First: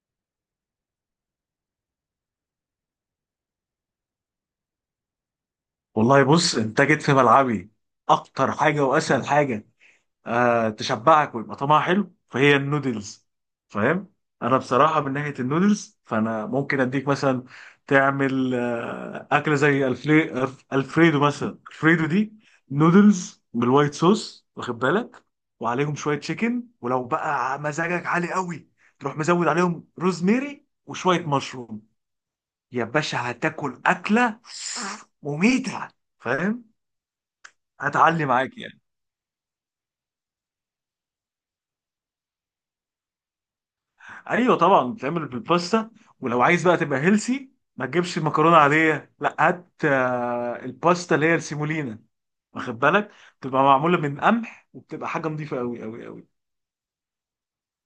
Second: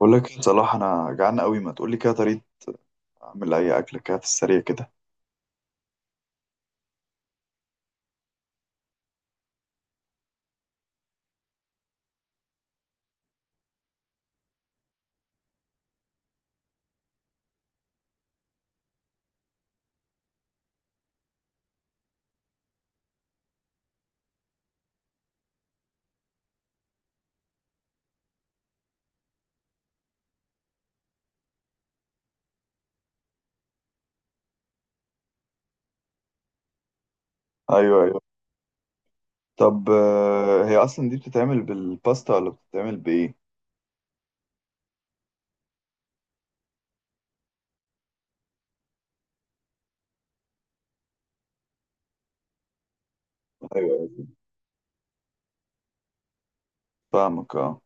بقول لك إيه، صلاح، انا جعان قوي، ما تقول لي كده طريقه اعمل اي اكله كده في السريع كده. والله بص، انت جيت في ملعبي. اكتر حاجه واسهل حاجه تشبعك ويبقى طعمها حلو فهي النودلز، فاهم؟ انا بصراحه من ناحيه النودلز فانا ممكن اديك مثلا تعمل اكله زي الفريدو، مثلا الفريدو دي نودلز بالوايت صوص، واخد بالك؟ وعليهم شويه تشيكن، ولو بقى مزاجك عالي قوي تروح مزود عليهم روزميري وشويه مشروم، يا باشا هتاكل اكله مميته، فاهم؟ ايوه، ايوه. هتعلي معاك يعني. طب، هي اصلا دي بتتعمل بالباستا ولا بتتعمل بايه؟ ايوه طبعا بتعمل بالباستا. ولو عايز بقى تبقى هيلسي ما تجيبش مكرونه عاديه، لا هات الباستا اللي هي السيمولينا، واخد بالك؟ بتبقى ايوه، معموله من أيوة. قمح، وبتبقى حاجه نظيفه قوي قوي قوي. فاهمك، اه.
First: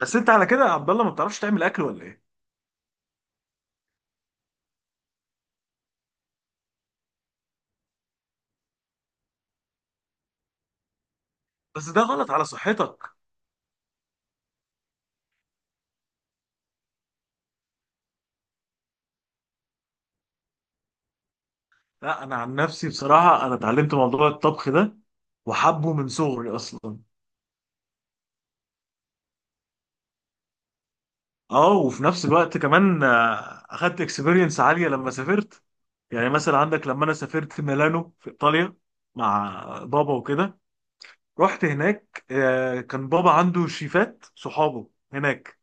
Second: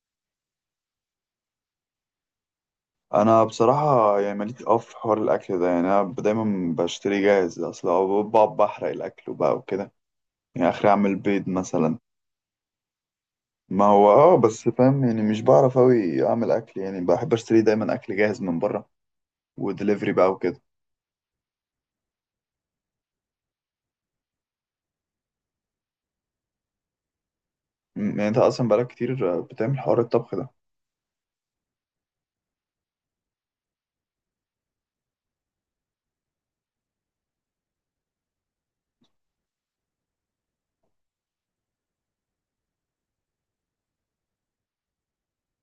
بس انت على كده يا عبد الله ما بتعرفش تعمل اكل ولا ايه؟ انا بصراحه يعني ماليش في حوار الاكل ده، يعني انا دايما بشتري جاهز اصلا، أو بقعد بحرق الاكل وبقى وكده. يعني اخري اعمل بيض بس مثلا. ده غلط على صحتك. ما هو اه، بس فاهم، يعني مش بعرف اوي اعمل اكل، يعني بحب اشتري دايما اكل جاهز من بره ودليفري بقى وكده. لا انا عن نفسي بصراحه انا اتعلمت موضوع الطبخ ده وحبه من صغري اصلا. يعني انت اصلا بقالك كتير، بتعمل حوار الطبخ ده. اه، وفي نفس الوقت كمان اخدت اكسبيرينس عاليه لما سافرت. يعني مثلا عندك لما انا سافرت ميلانو في ايطاليا مع بابا وكده، رحت هناك كان بابا عنده شيفات صحابه هناك.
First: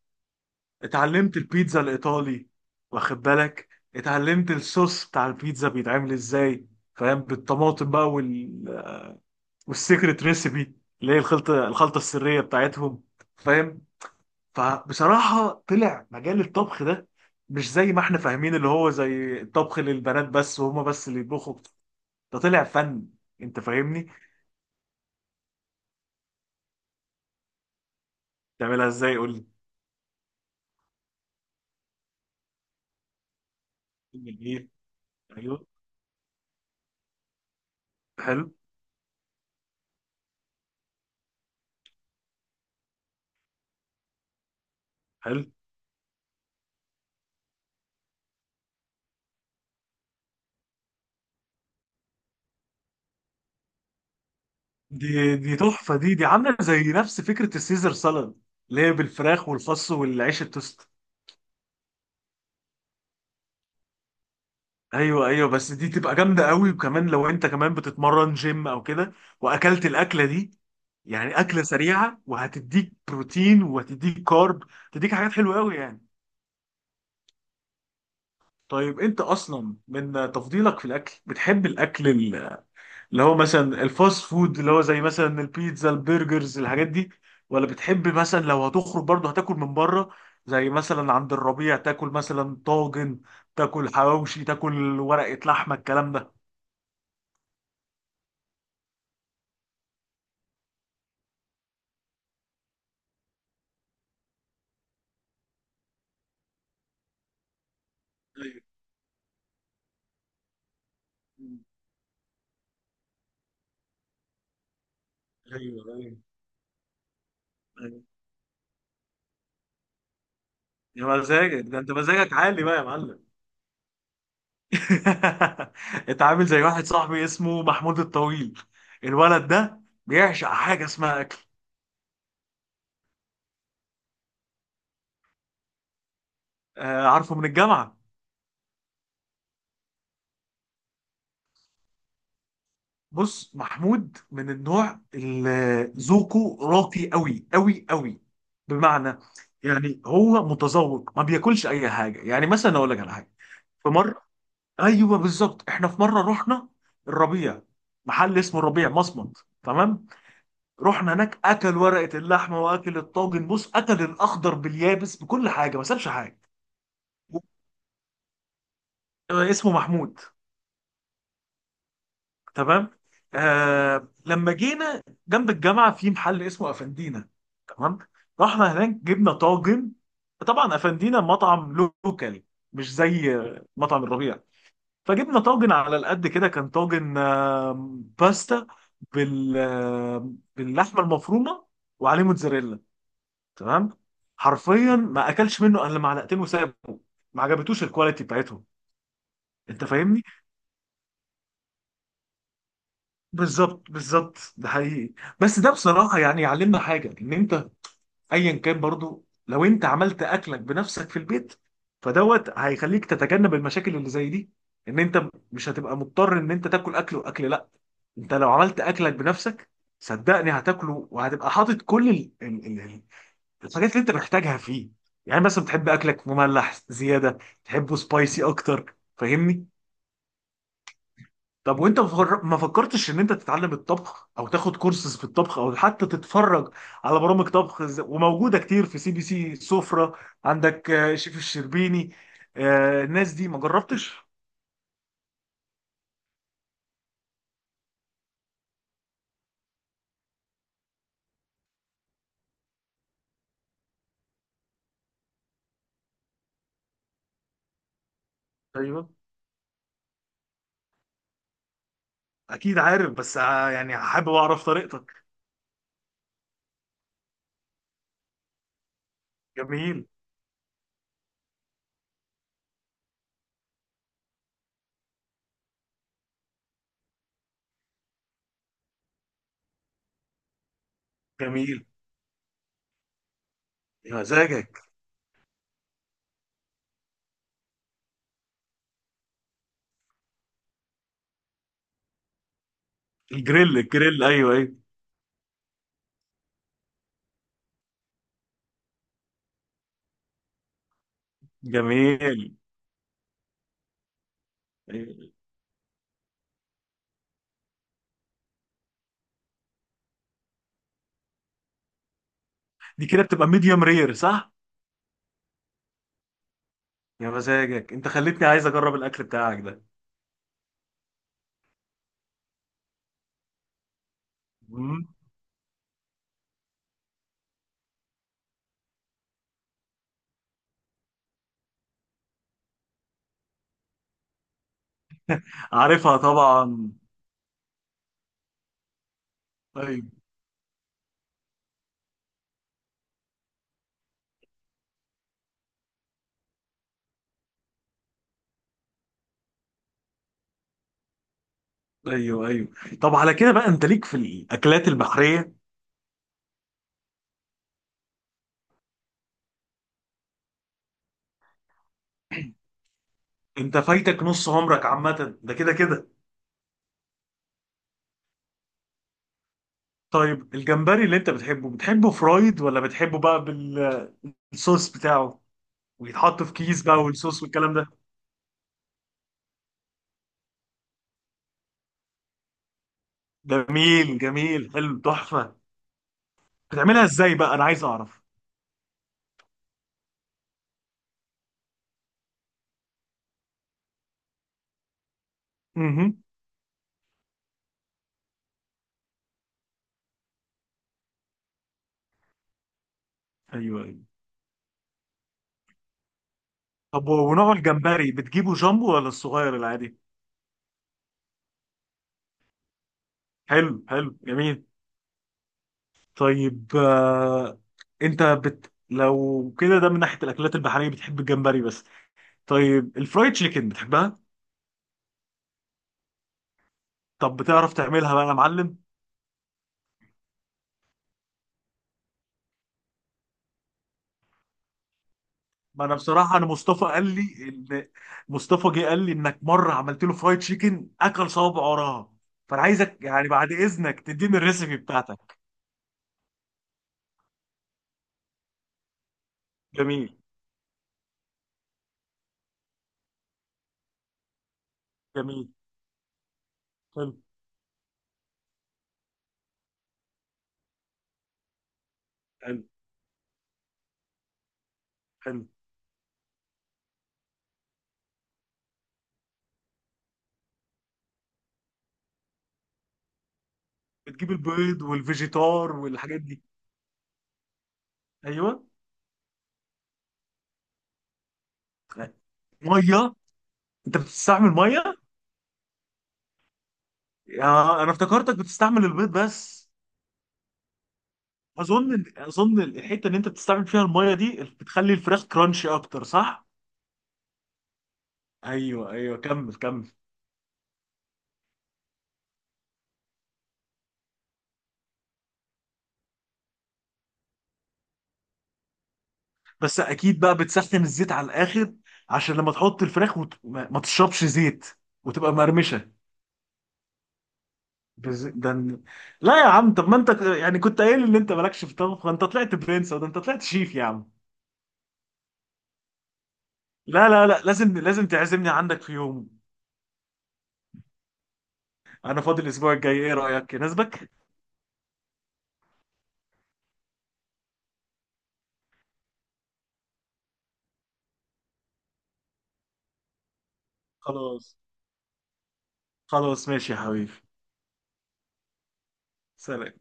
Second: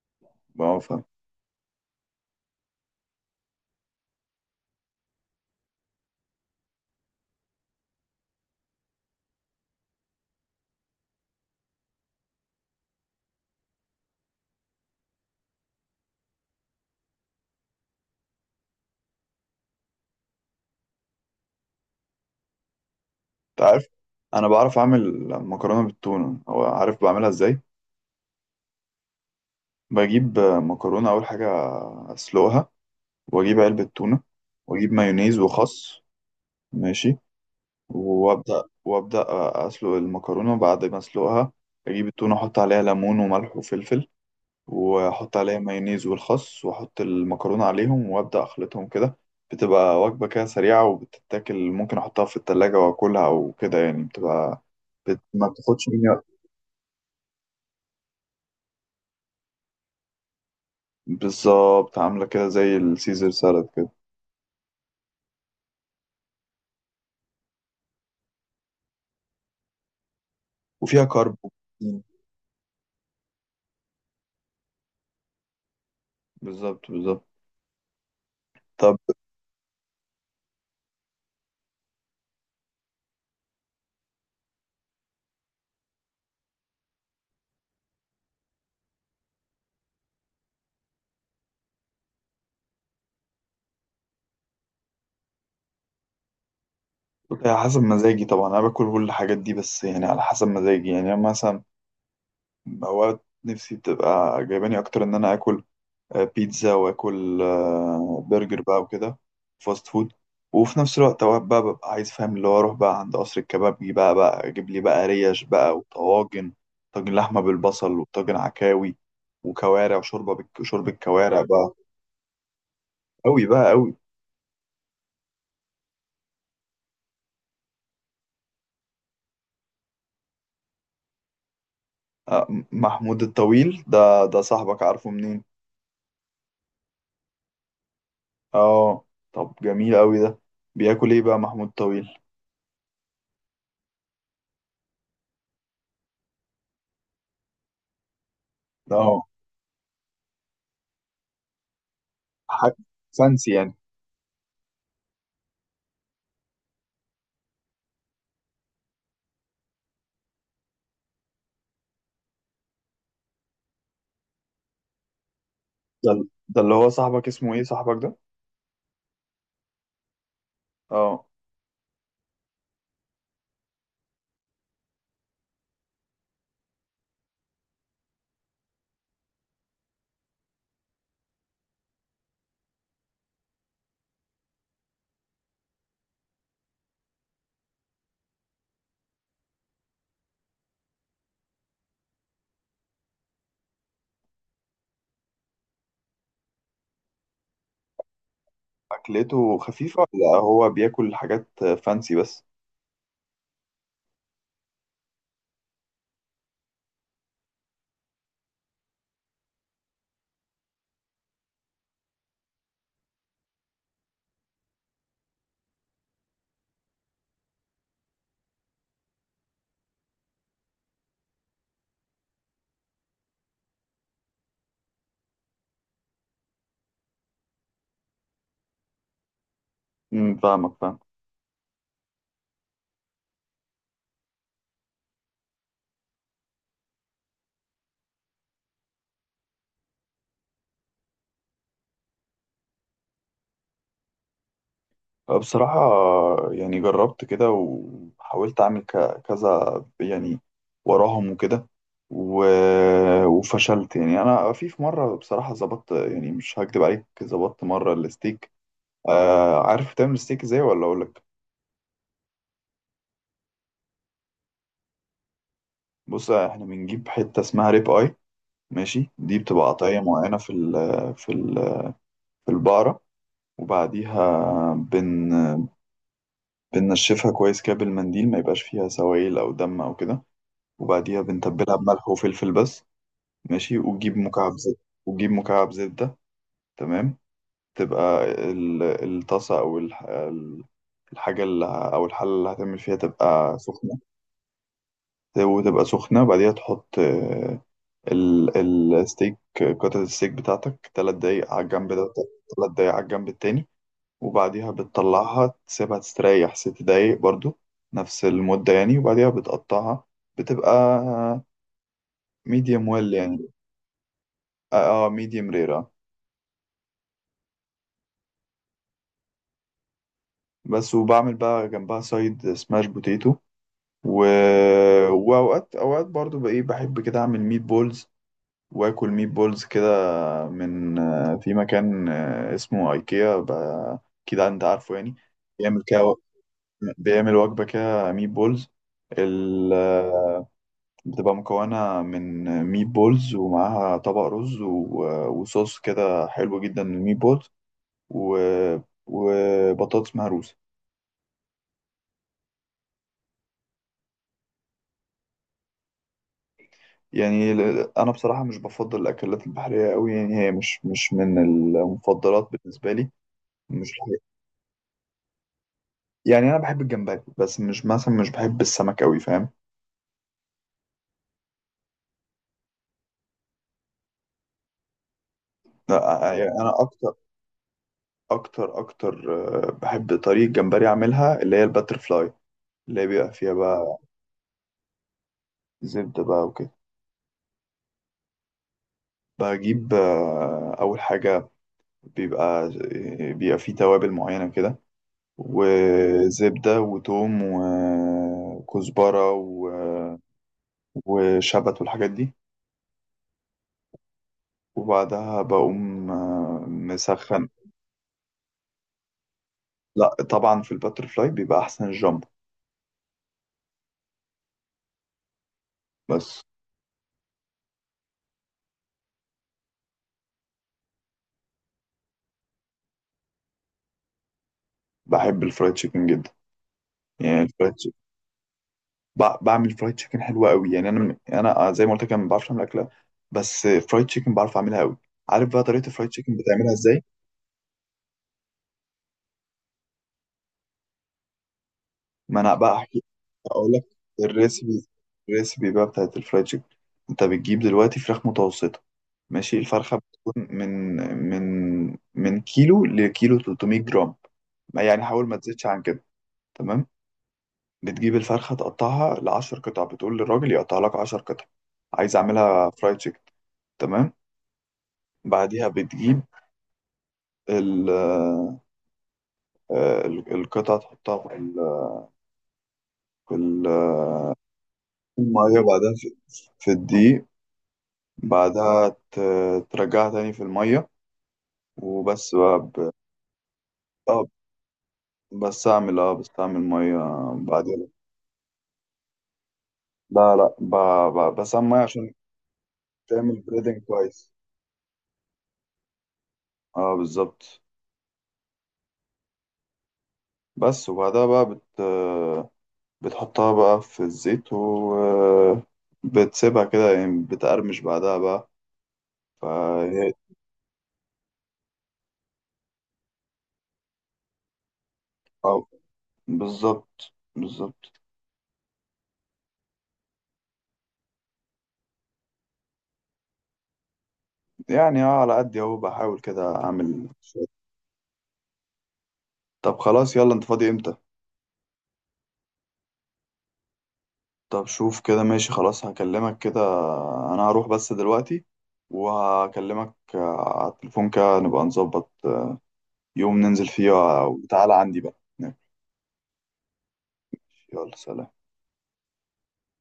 ما هو فاهم. اتعلمت البيتزا الايطالي، واخد بالك؟ اتعلمت الصوص بتاع البيتزا بيتعمل ازاي، فاهم؟ بالطماطم بقى والسيكريت ريسيبي اللي هي الخلطه السريه بتاعتهم، فاهم؟ فبصراحة طلع مجال الطبخ ده مش زي ما احنا فاهمين اللي هو زي الطبخ للبنات بس، وهما بس اللي يطبخوا. ده طلع فن، انت انت عارف، فاهمني. انا بعرف اعمل مكرونه بالتونه، او عارف بعملها ازاي. تعملها ازاي؟ قول لي. بجيب مكرونه اول حاجه، اسلقها، واجيب علبه تونه، جميل. واجيب مايونيز ايوه. وخس. ماشي. حلو. وابدا اسلق المكرونه. بعد ما اسلقها اجيب التونه، احط عليها ليمون وملح وفلفل، واحط حلو. عليها مايونيز والخس، واحط المكرونه عليهم وابدا اخلطهم كده. بتبقى وجبه كده سريعه وبتتاكل، ممكن احطها في التلاجة واكلها، او كده يعني بتبقى. دي ما دي بتاخدش تحفة. مني. دي عاملة زي نفس فكرة السيزر سالاد، اللي هي بالفراخ والخس والعيش التوست. بالظبط، عاملة كده زي السيزر سالاد كده. ايوه ايوه، بس دي تبقى جامدة قوي، وكمان لو انت كمان بتتمرن جيم او كده واكلت الاكلة دي، وفيها كارب يعني اكله وبروتين. سريعه، وهتديك بروتين وهتديك كارب، هتديك حاجات حلوه قوي يعني. بالظبط، بالظبط. طب، طيب، انت اصلا من تفضيلك في الاكل بتحب الاكل اللي هو مثلا الفاست فود، اللي هو زي مثلا البيتزا، البرجرز، الحاجات دي؟ ولا بتحب مثلا لو هتخرج برضه هتاكل من بره، زي مثلا عند الربيع، تاكل مثلا طاجن، تاكل حواوشي، تاكل ورقه لحمه، الكلام ده؟ على حسب مزاجي طبعا، أنا باكل كل الحاجات دي، بس يعني على حسب مزاجي، يعني أنا مثلا أوقات نفسي بتبقى جايباني أكتر إن أنا آكل بيتزا، وآكل برجر ايوه بقى وكده، فاست فود. وفي نفس الوقت أوقات بقى ببقى عايز، فاهم، اللي هو أروح بقى عند قصر الكبابجي بقى أجيب لي بقى ريش بقى ايوه. ايوه وطواجن. طاجن لحمة بالبصل، ايوه. وطاجن عكاوي، وكوارع، شوربة يا كوارع مزاجك، بقى. ده انت مزاجك عالي بقى يا معلم. أوي بقى أوي. انت عامل زي واحد صاحبي، اسمه محمود الطويل. الولد ده بيعشق حاجه اسمها اكل. محمود الطويل ده صاحبك، عارفه منين؟ آه، عارفه من الجامعه. اه. طب جميل أوي ده. بياكل ايه بقى محمود الطويل بص، محمود من النوع اللي ذوقه راقي قوي قوي قوي، ده؟ بمعنى، اه. يعني هو متذوق ما بياكلش اي حاجه. يعني حاجة مثلا اقول لك على حاجه، فانسي يعني. في مره، ايوه بالظبط، احنا في مره رحنا الربيع، محل اسمه الربيع مصمت، تمام؟ رحنا هناك، اكل ورقه اللحمه، واكل الطاجن، بص اكل الاخضر باليابس، بكل حاجه، ما سابش حاجه. ده اللي هو صاحبك، اسمه ايه صاحبك ده؟ آه، اسمه محمود، اه. تمام؟ آه، لما جينا جنب الجامعه في محل اسمه افندينا، تمام؟ رحنا هناك، جبنا طاجن. طبعا افندينا مطعم لوكالي، مش زي مطعم الربيع. فجبنا طاجن على القد كده، كان طاجن باستا باللحمه المفرومه، وعليه موتزاريلا، تمام؟ حرفيا ما اكلش منه الا معلقتين وسابه، ما عجبتوش الكواليتي بتاعتهم. أكلته انت خفيفة فاهمني؟ ولا هو بياكل حاجات فانسي بس؟ بالظبط بالظبط، ده حقيقي. بس ده بصراحه يعني يعلمنا حاجه، ان انت ايا كان، برضو لو انت عملت اكلك بنفسك في البيت، فدوت هيخليك تتجنب المشاكل اللي زي دي، ان انت مش هتبقى مضطر ان انت تاكل اكل واكل. لا، انت لو عملت اكلك بنفسك صدقني هتاكله، وهتبقى حاطط كل الحاجات اللي انت محتاجها فيه. يعني مثلا بتحب اكلك مملح زياده، تحبه سبايسي اكتر، فاهمني؟ فاهمك، فاهم. طب وانت ما فكرتش ان انت تتعلم الطبخ، او تاخد كورسز في الطبخ، او حتى تتفرج على برامج طبخ، وموجوده كتير في سي بي سي سفرة، عندك شيف الشربيني، الناس دي ما جربتش؟ بصراحة، يعني جربت كده وحاولت أعمل كذا يعني، وراهم وكده، و... وفشلت. يعني أنا في مرة، بصراحة ظبطت، يعني مش هكدب عليك، ظبطت مرة الستيك. ايوه. آه، عارف تعمل ستيك إزاي ولا أقولك؟ اكيد عارف، بس يعني حابب اعرف طريقتك. بص، إحنا بنجيب حتة اسمها ريب آي. ماشي، دي بتبقى قطعية جميل. معينة في في ال... في البقرة. وبعديها بن... بننشفها كويس كده بالمنديل، ما يبقاش فيها سوائل أو دم أو كده. وبعديها بنتبلها جميل. بملح وفلفل بس. ماشي، يا وتجيب مكعب زبدة. مزاجك. وتجيب مكعب زبدة، تمام. تبقى الطاسة، أو الحاجة اللي أو الحلة اللي هتعمل فيها تبقى الجريل سخنة. الجريل، ايوه ايوه. وتبقى سخنة. بعديها تحط ال- الستيك، قطعة الستيك بتاعتك تلات دقايق على الجنب ده. جميل. تلات دقايق على الجنب التاني. وبعديها أيوة. بتطلعها تسيبها تستريح ست دقايق برضو، نفس المدة يعني. وبعديها بتقطعها. بتبقى ميديوم دي ويل كده يعني. بتبقى ميديوم رير، صح؟ اه، ميديوم رير، medium rare. يا مزاجك، انت خليتني عايز اجرب الاكل بتاعك ده. بس. وبعمل بقى جنبها سايد سماش بوتيتو. و... مم. واوقات برضو بقى ايه، بحب كده اعمل ميت بولز، واكل ميت بولز كده، من في مكان اسمه ايكيا اكيد انت عارفه يعني. بيعمل كده، عارفها طبعا. بيعمل وجبة كده ميت بولز، ال... ايوه آه، بتبقى مكونة من ميت بولز، ومعاها طبق رز، و... وصوص كده حلو جدا للميت بولز، و... وبطاطس مهروسة. ايوه. ايوه. طب على كده بقى، انت ليك في الاكلات البحريه؟ يعني انا بصراحه مش بفضل الاكلات البحريه قوي، يعني هي مش من المفضلات بالنسبه لي. انت مش، فايتك نص عمرك عامه، ده كده كده. يعني انا بحب الجمبري بس، مش مثلا مش بحب السمك قوي، فاهم. طيب، الجمبري اللي انت بتحبه، بتحبه فرايد، ولا بتحبه بقى بالصوص بتاعه، لا، ويتحط يعني في انا كيس بقى، اكتر والصوص والكلام ده؟ اكتر اكتر بحب طريقه جمبري اعملها، اللي هي الباتر فلاي، اللي هي بيبقى فيها بقى جميل جميل، حلو، تحفه. زبده بقى وكده. بتعملها ازاي بقى؟ انا عايز اعرف. بجيب اول حاجه، بيبقى فيه توابل معينه كده، امم. وزبده وتوم وكزبره و وشبت والحاجات دي. ايوه ايوه. وبعدها بقوم طب مسخن. ونوع الجمبري بتجيبه جامبو، ولا الصغير العادي؟ لا طبعا، في الباتر فلاي بيبقى احسن الجامبو. حلو حلو، جميل. بس. طيب انت لو كده ده من ناحيه الاكلات البحريه بتحب الجمبري بس. طيب الفرايد تشيكن بتحبها؟ بحب الفرايد تشيكن جدا. طب يعني بتعرف الفرايد تشيكن، تعملها بقى يا معلم؟ بعمل فرايد تشيكن حلوه قوي، يعني انا زي ما قلت لك أنا ما بعرفش اعمل اكله، بس فرايد تشيكن بعرف اعملها قوي. عارف بقى ما طريقه انا الفرايد تشيكن بصراحه، انا بتعملها مصطفى ازاي؟ قال لي ان، مصطفى جه قال لي انك مره عملت له فرايد تشيكن، اكل صوابع وراها. ما انا فانا بقى عايزك احكي. يعني بعد اقول لك. اذنك تديني الريسيبي الريسبي بتاعتك. الريسبي بقى بتاعت الفرايد تشيكن. انت بتجيب دلوقتي فراخ متوسطه. ماشي، الفرخه جميل. بتكون من من من كيلو لكيلو 300 جرام. ما يعني حاول ما جميل. تزيدش عن كده. تمام. حلو. بتجيب الفرخه تقطعها ل 10 قطع، بتقول للراجل يقطع لك 10 قطع، عايز حلو. اعملها فرايد تشيكن. تمام. حلو. بعديها بتجيب ال آه، القطع، تحطها في في ال- بتجيب البيض الميه، والفيجيتار بعدها والحاجات دي؟ في الدقيق. ايوه. بعدها ترجعها تاني في المية طيب. وبس بقى ب... ميه؟ انت اه بتستعمل ميه؟ اه، بس اعمل مية يا بعدين. انا افتكرتك بتستعمل البيض بس. لا لا، ب... ب... بس اعمل مية اظن عشان اظن الحته اللي انت تعمل بتستعمل فيها بريدنج الميه كويس. دي بتخلي الفراخ كرانشي اكتر، صح؟ اه بالظبط. ايوه ايوه، كمل كمل. بس. وبعدها بقى بت... بتحطها بقى في الزيت، و بتسيبها كده يعني بتقرمش بعدها بقى، بس فهي. اكيد بقى بتسخن الزيت على الاخر، عشان لما تحط الفراخ ما تشربش زيت، وتبقى اه، مقرمشه. بالظبط بالظبط. بز... ده ن- لا يا عم، طب ما انت يعني كنت قايل ان انت مالكش في الطبخ ده، انت طلعت برنس، ده انت طلعت شيف يا عم. يعني اه على قد اهو، بحاول كده اعمل لا لا لا، شوية. لازم لازم تعزمني عندك في يوم. طب خلاص، يلا انت فاضي امتى؟ انا فاضي الاسبوع الجاي، ايه رايك؟ يناسبك؟ طب شوف كده، ماشي، خلاص هكلمك كده. انا هروح بس دلوقتي، وهكلمك على التليفون كده، نبقى نظبط يوم ننزل فيه، خلاص. وتعالى عندي بقى. خلاص ماشي يا حبيبي. يلا، سلام. سلام.